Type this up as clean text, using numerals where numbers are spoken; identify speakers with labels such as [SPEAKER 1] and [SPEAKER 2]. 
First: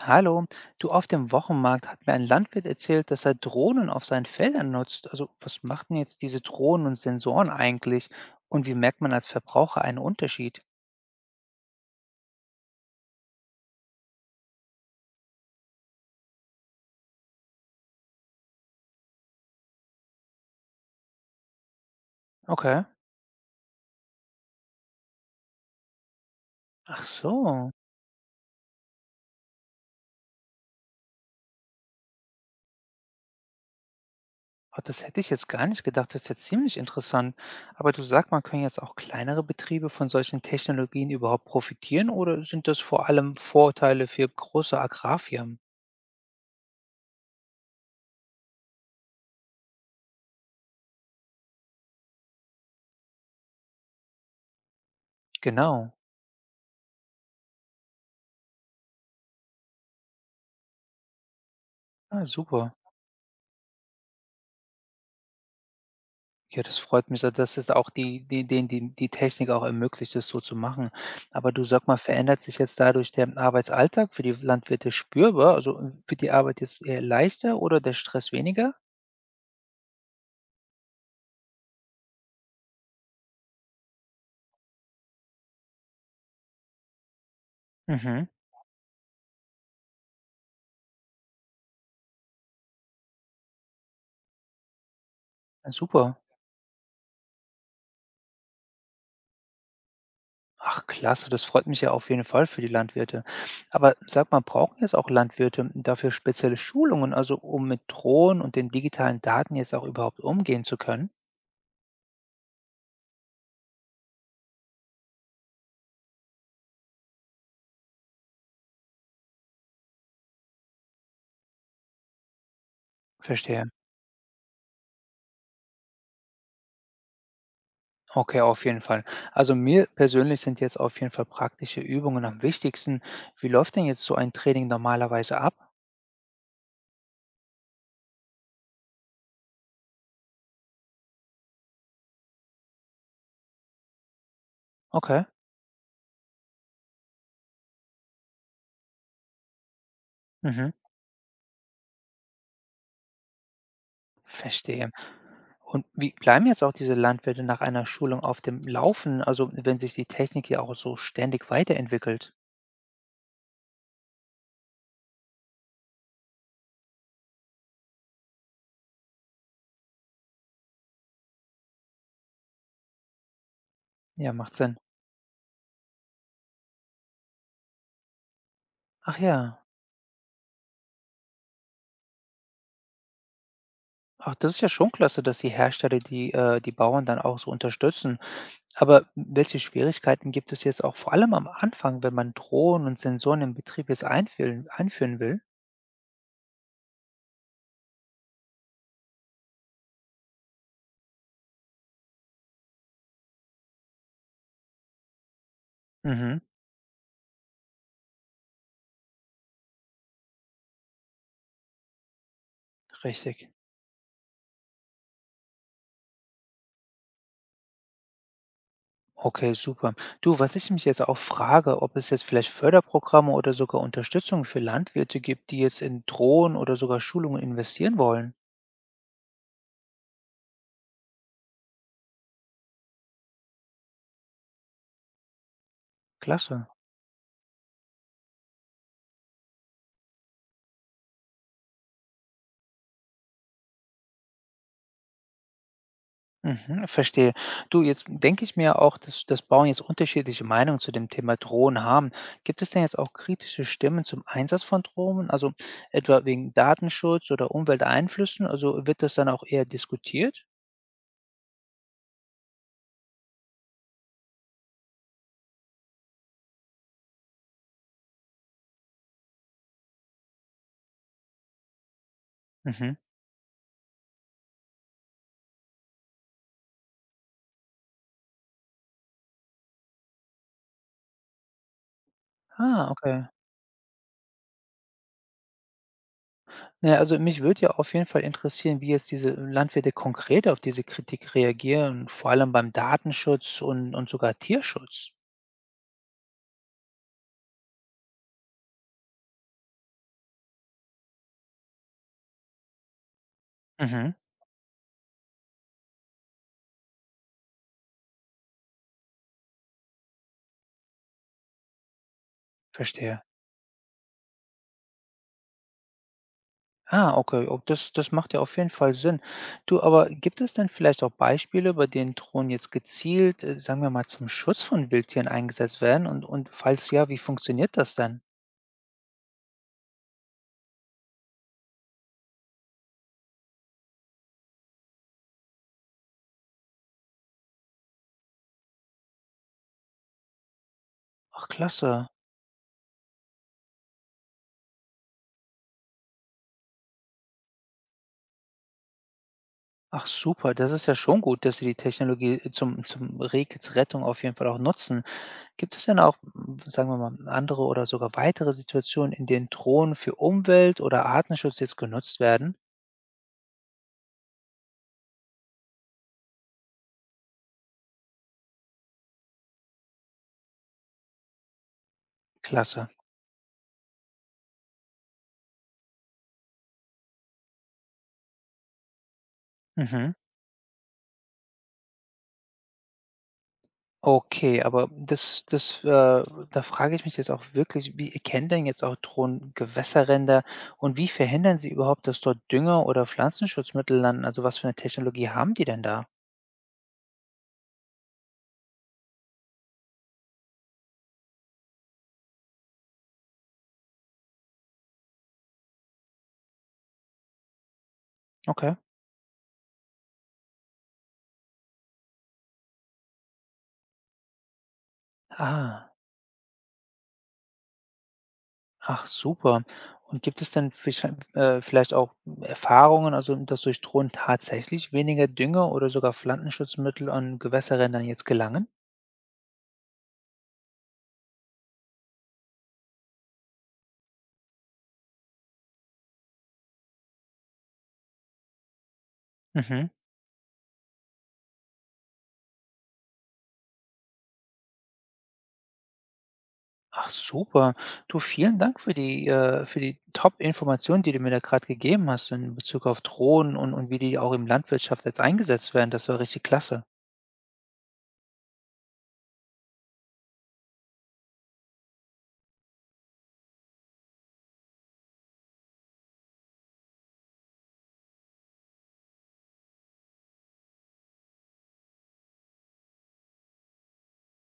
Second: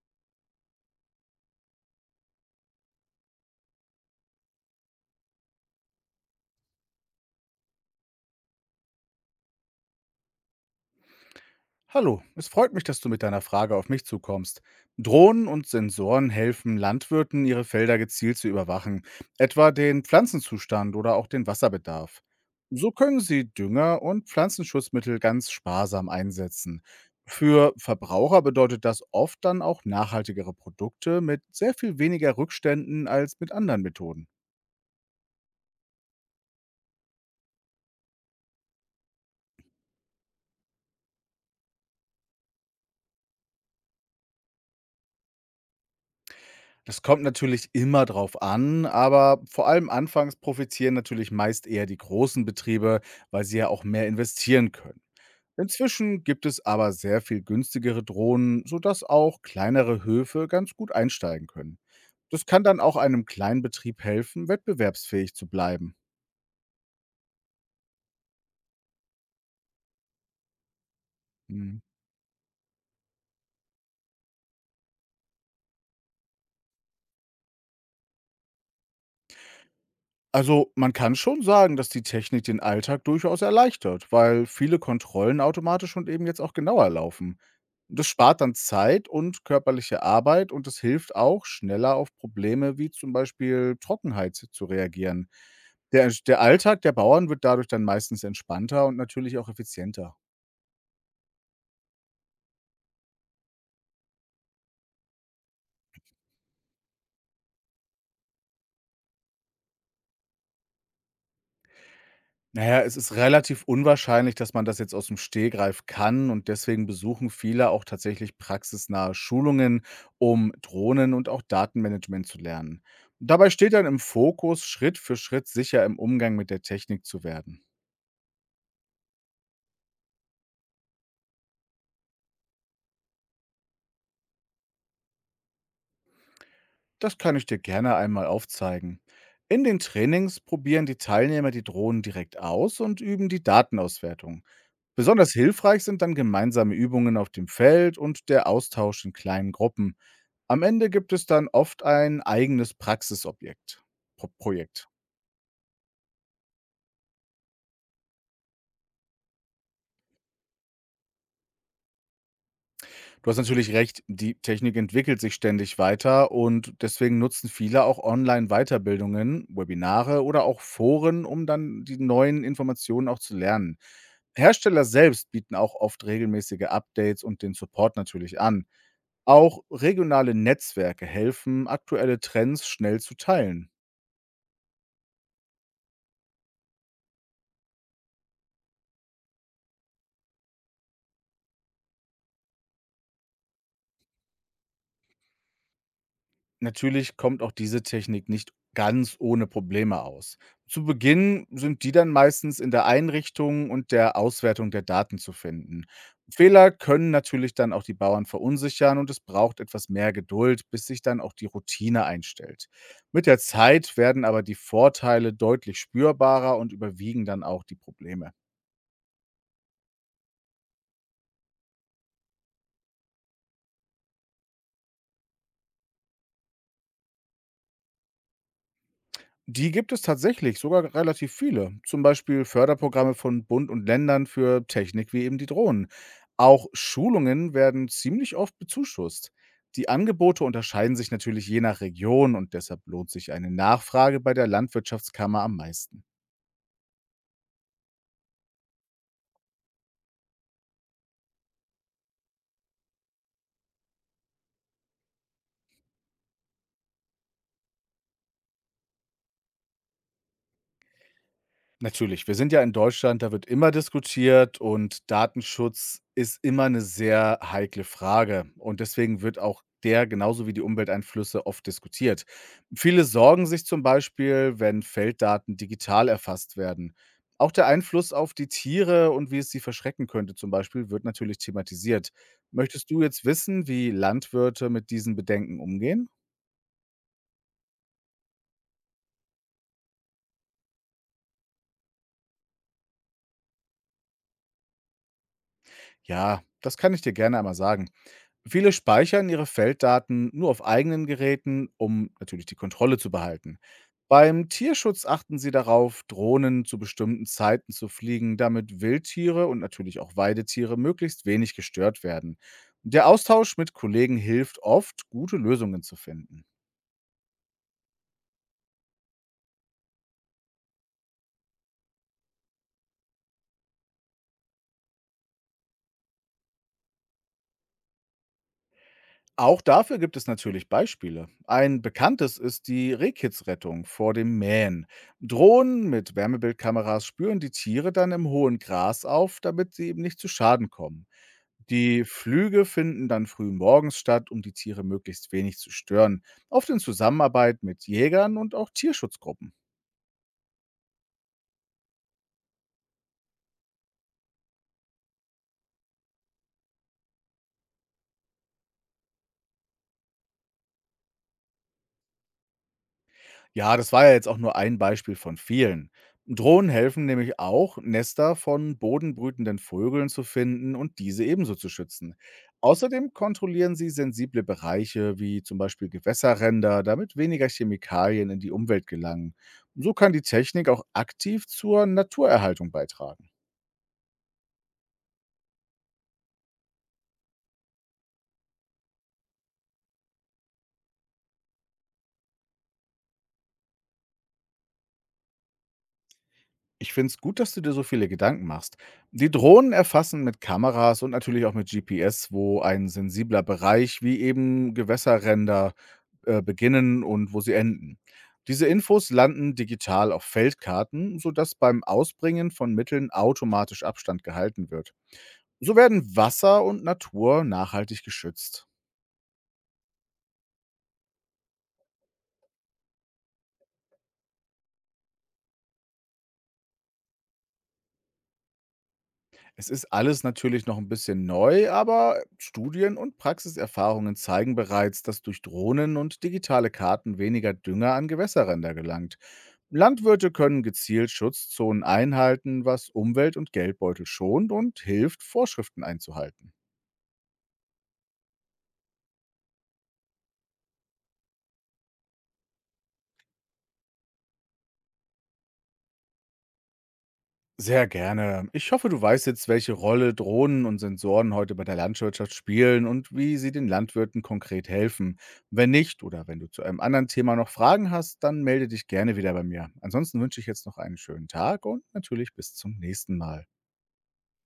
[SPEAKER 1] Hallo, du, auf dem Wochenmarkt hat mir ein Landwirt erzählt, dass er Drohnen auf seinen Feldern nutzt. Also was machen jetzt diese Drohnen und Sensoren eigentlich? Und wie merkt man als Verbraucher einen Unterschied?
[SPEAKER 2] Hallo, es freut mich, dass du mit deiner Frage auf mich zukommst. Drohnen und Sensoren helfen Landwirten, ihre Felder gezielt zu überwachen, etwa den Pflanzenzustand oder auch den Wasserbedarf.
[SPEAKER 1] Okay.
[SPEAKER 2] So können sie Dünger und Pflanzenschutzmittel ganz sparsam einsetzen.
[SPEAKER 1] Ach so.
[SPEAKER 2] Für Verbraucher bedeutet das oft dann auch nachhaltigere Produkte mit sehr viel weniger Rückständen als mit anderen Methoden.
[SPEAKER 1] Ah, das hätte ich jetzt gar nicht gedacht. Das ist jetzt ziemlich interessant. Aber du, sag mal, können jetzt auch kleinere Betriebe von solchen Technologien überhaupt profitieren oder sind das vor allem Vorteile für große Agrarfirmen?
[SPEAKER 2] Das kommt natürlich immer drauf an, aber vor allem anfangs profitieren natürlich meist eher die großen Betriebe, weil sie ja auch mehr investieren können.
[SPEAKER 1] Genau.
[SPEAKER 2] Inzwischen gibt es aber sehr viel günstigere Drohnen, sodass auch kleinere Höfe ganz gut einsteigen können.
[SPEAKER 1] Ah,
[SPEAKER 2] Das kann
[SPEAKER 1] super.
[SPEAKER 2] dann auch einem Kleinbetrieb helfen, wettbewerbsfähig zu bleiben.
[SPEAKER 1] Ja, das freut mich, so dass es auch die die den die die Technik auch ermöglicht, das so zu machen. Aber du,
[SPEAKER 2] Mhm.
[SPEAKER 1] sag mal, verändert sich jetzt dadurch der Arbeitsalltag für die Landwirte spürbar? Also, wird die Arbeit jetzt eher leichter oder der Stress weniger?
[SPEAKER 2] Also man kann schon sagen, dass die Technik den Alltag durchaus erleichtert, weil viele Kontrollen automatisch und eben jetzt auch genauer laufen. Das
[SPEAKER 1] Mhm,
[SPEAKER 2] spart dann Zeit und körperliche Arbeit und es hilft auch, schneller auf Probleme wie zum Beispiel Trockenheit zu reagieren.
[SPEAKER 1] ja
[SPEAKER 2] Der,
[SPEAKER 1] super.
[SPEAKER 2] der Alltag der Bauern wird dadurch dann meistens entspannter und natürlich auch effizienter.
[SPEAKER 1] Ach klasse, das freut mich ja auf jeden Fall für die Landwirte. Aber sag mal, brauchen jetzt auch Landwirte dafür spezielle Schulungen, also um mit Drohnen und den digitalen Daten jetzt auch überhaupt umgehen zu können?
[SPEAKER 2] Naja, es ist relativ unwahrscheinlich, dass man das jetzt aus dem Stegreif kann und deswegen besuchen viele auch tatsächlich praxisnahe Schulungen, um Drohnen und auch Datenmanagement zu lernen. Dabei
[SPEAKER 1] Verstehe.
[SPEAKER 2] steht dann im Fokus, Schritt für Schritt sicher im Umgang mit der Technik zu werden.
[SPEAKER 1] Okay, auf jeden Fall. Also mir persönlich sind jetzt auf jeden Fall praktische Übungen am wichtigsten. Wie läuft denn jetzt so ein Training normalerweise ab?
[SPEAKER 2] Das kann ich dir gerne einmal aufzeigen. In den Trainings probieren die Teilnehmer die Drohnen direkt aus und üben die Datenauswertung.
[SPEAKER 1] Okay,
[SPEAKER 2] Besonders hilfreich sind dann gemeinsame Übungen auf dem Feld und der Austausch in kleinen Gruppen. Am
[SPEAKER 1] mhm,
[SPEAKER 2] Ende gibt es dann oft ein eigenes Praxisobjekt. Pro Projekt.
[SPEAKER 1] verstehe. Und wie bleiben jetzt auch diese Landwirte nach einer Schulung auf dem Laufen, also wenn sich die Technik ja auch so ständig weiterentwickelt?
[SPEAKER 2] Du hast natürlich recht, die Technik entwickelt sich ständig weiter und deswegen nutzen viele auch Online-Weiterbildungen, Webinare oder auch Foren, um dann die neuen Informationen auch zu lernen.
[SPEAKER 1] Ja, macht Sinn.
[SPEAKER 2] Hersteller selbst bieten auch oft regelmäßige Updates und den Support natürlich an.
[SPEAKER 1] Ach ja.
[SPEAKER 2] Auch regionale Netzwerke helfen, aktuelle Trends schnell zu teilen.
[SPEAKER 1] Ach, das ist ja schon klasse, dass die Hersteller die die Bauern dann auch so unterstützen. Aber welche Schwierigkeiten gibt es jetzt auch vor allem am Anfang, wenn man Drohnen und Sensoren im Betrieb jetzt einführen will?
[SPEAKER 2] Natürlich kommt auch diese Technik nicht ganz ohne Probleme aus. Zu Beginn sind die dann meistens in der Einrichtung und der Auswertung der Daten zu finden.
[SPEAKER 1] Mhm,
[SPEAKER 2] Fehler können natürlich dann auch die Bauern verunsichern und es braucht etwas mehr Geduld, bis sich dann auch die Routine einstellt. Mit der
[SPEAKER 1] richtig.
[SPEAKER 2] Zeit werden aber die Vorteile deutlich spürbarer und überwiegen dann auch die Probleme.
[SPEAKER 1] Okay, super. Du, was ich mich jetzt auch frage, ob es jetzt vielleicht Förderprogramme oder sogar Unterstützung für Landwirte gibt, die jetzt in Drohnen oder sogar Schulungen investieren wollen.
[SPEAKER 2] Die gibt es tatsächlich, sogar relativ viele. Zum Beispiel Förderprogramme von Bund und Ländern für Technik wie eben die Drohnen.
[SPEAKER 1] Klasse.
[SPEAKER 2] Auch Schulungen werden ziemlich oft bezuschusst. Die Angebote unterscheiden sich natürlich je nach Region und deshalb lohnt sich eine Nachfrage bei der Landwirtschaftskammer am meisten.
[SPEAKER 1] Mhm, verstehe. Du, jetzt denke ich mir auch, dass das Bauern jetzt unterschiedliche Meinungen zu dem Thema Drohnen haben. Gibt es denn jetzt auch kritische Stimmen zum Einsatz von Drohnen, also etwa wegen Datenschutz oder Umwelteinflüssen? Also wird das dann auch eher diskutiert?
[SPEAKER 2] Natürlich, wir sind ja in Deutschland, da wird immer diskutiert und Datenschutz ist immer eine sehr heikle Frage und deswegen wird auch der genauso wie die Umwelteinflüsse oft diskutiert.
[SPEAKER 1] Mhm.
[SPEAKER 2] Viele sorgen sich zum Beispiel, wenn Felddaten digital erfasst werden. Auch der Einfluss auf die Tiere und wie es sie verschrecken könnte zum Beispiel, wird natürlich thematisiert.
[SPEAKER 1] Ah,
[SPEAKER 2] Möchtest du
[SPEAKER 1] okay.
[SPEAKER 2] jetzt wissen, wie Landwirte mit diesen Bedenken umgehen?
[SPEAKER 1] Naja, also mich würde ja auf jeden Fall interessieren, wie jetzt diese Landwirte konkret auf diese Kritik reagieren, vor allem beim Datenschutz und sogar Tierschutz.
[SPEAKER 2] Ja, das kann ich dir gerne einmal sagen. Viele speichern ihre Felddaten nur auf eigenen Geräten, um natürlich die Kontrolle zu behalten.
[SPEAKER 1] Mhm,
[SPEAKER 2] Beim Tierschutz achten sie darauf, Drohnen zu bestimmten Zeiten zu fliegen, damit Wildtiere und natürlich auch Weidetiere möglichst wenig gestört werden. Der
[SPEAKER 1] verstehe.
[SPEAKER 2] Austausch mit Kollegen hilft oft, gute Lösungen zu finden.
[SPEAKER 1] Ah, okay. Oh, das macht ja auf jeden Fall Sinn. Du, aber gibt es denn vielleicht auch Beispiele, bei denen Drohnen jetzt gezielt, sagen wir mal, zum Schutz von Wildtieren eingesetzt werden? Und falls ja, wie funktioniert das denn?
[SPEAKER 2] Auch dafür gibt es natürlich Beispiele. Ein bekanntes ist die Rehkitzrettung vor dem Mähen. Drohnen mit Wärmebildkameras spüren die Tiere dann im hohen Gras auf, damit sie eben nicht zu Schaden kommen.
[SPEAKER 1] Ach,
[SPEAKER 2] Die
[SPEAKER 1] klasse.
[SPEAKER 2] Flüge finden dann früh morgens statt, um die Tiere möglichst wenig zu stören, oft in Zusammenarbeit mit Jägern und auch Tierschutzgruppen.
[SPEAKER 1] Ach, super. Das ist ja schon gut, dass Sie die Technologie zum Rehkitz Rettung auf jeden Fall auch nutzen. Gibt es denn auch, sagen wir mal, andere oder sogar weitere Situationen, in denen Drohnen für Umwelt- oder Artenschutz jetzt genutzt werden?
[SPEAKER 2] Ja, das war ja jetzt auch nur ein Beispiel von vielen. Drohnen helfen nämlich auch, Nester von bodenbrütenden Vögeln zu finden und diese ebenso zu schützen.
[SPEAKER 1] Klasse.
[SPEAKER 2] Außerdem kontrollieren sie sensible Bereiche wie zum Beispiel Gewässerränder, damit weniger Chemikalien in die Umwelt gelangen. So kann
[SPEAKER 1] Mhm.
[SPEAKER 2] die Technik auch aktiv zur Naturerhaltung beitragen.
[SPEAKER 1] Okay, aber da frage ich mich jetzt auch wirklich, wie erkennen denn jetzt auch Drohnen Gewässerränder und wie verhindern sie überhaupt, dass dort Dünger oder Pflanzenschutzmittel landen? Also, was für eine Technologie haben die denn da?
[SPEAKER 2] Ich finde es gut, dass du dir so viele Gedanken machst. Die Drohnen erfassen mit Kameras und natürlich auch mit GPS, wo ein sensibler Bereich wie eben Gewässerränder beginnen und wo sie enden. Diese
[SPEAKER 1] Okay.
[SPEAKER 2] Infos landen digital auf Feldkarten, sodass beim Ausbringen von Mitteln automatisch Abstand gehalten wird. So
[SPEAKER 1] Ah,
[SPEAKER 2] werden Wasser und Natur nachhaltig geschützt.
[SPEAKER 1] ach super. Und gibt es denn vielleicht auch Erfahrungen, also, dass durch Drohnen tatsächlich weniger Dünger oder sogar Pflanzenschutzmittel an Gewässerrändern jetzt gelangen?
[SPEAKER 2] Es ist alles natürlich noch ein bisschen neu, aber Studien und Praxiserfahrungen zeigen bereits, dass durch Drohnen und digitale Karten weniger Dünger an Gewässerränder gelangt.
[SPEAKER 1] Mhm.
[SPEAKER 2] Landwirte können gezielt Schutzzonen einhalten, was Umwelt und Geldbeutel schont und hilft, Vorschriften einzuhalten.
[SPEAKER 1] Ach super. Du, vielen Dank für die Top-Informationen, die du mir da gerade gegeben hast in Bezug auf Drohnen und wie die auch in Landwirtschaft jetzt eingesetzt werden. Das war richtig klasse.
[SPEAKER 2] Sehr gerne. Ich hoffe, du weißt jetzt, welche Rolle Drohnen und Sensoren heute bei der Landwirtschaft spielen und wie sie den Landwirten konkret helfen. Wenn nicht oder wenn du zu einem anderen Thema noch Fragen hast, dann melde dich gerne wieder bei mir. Ansonsten wünsche ich jetzt noch einen schönen Tag und natürlich bis zum nächsten Mal.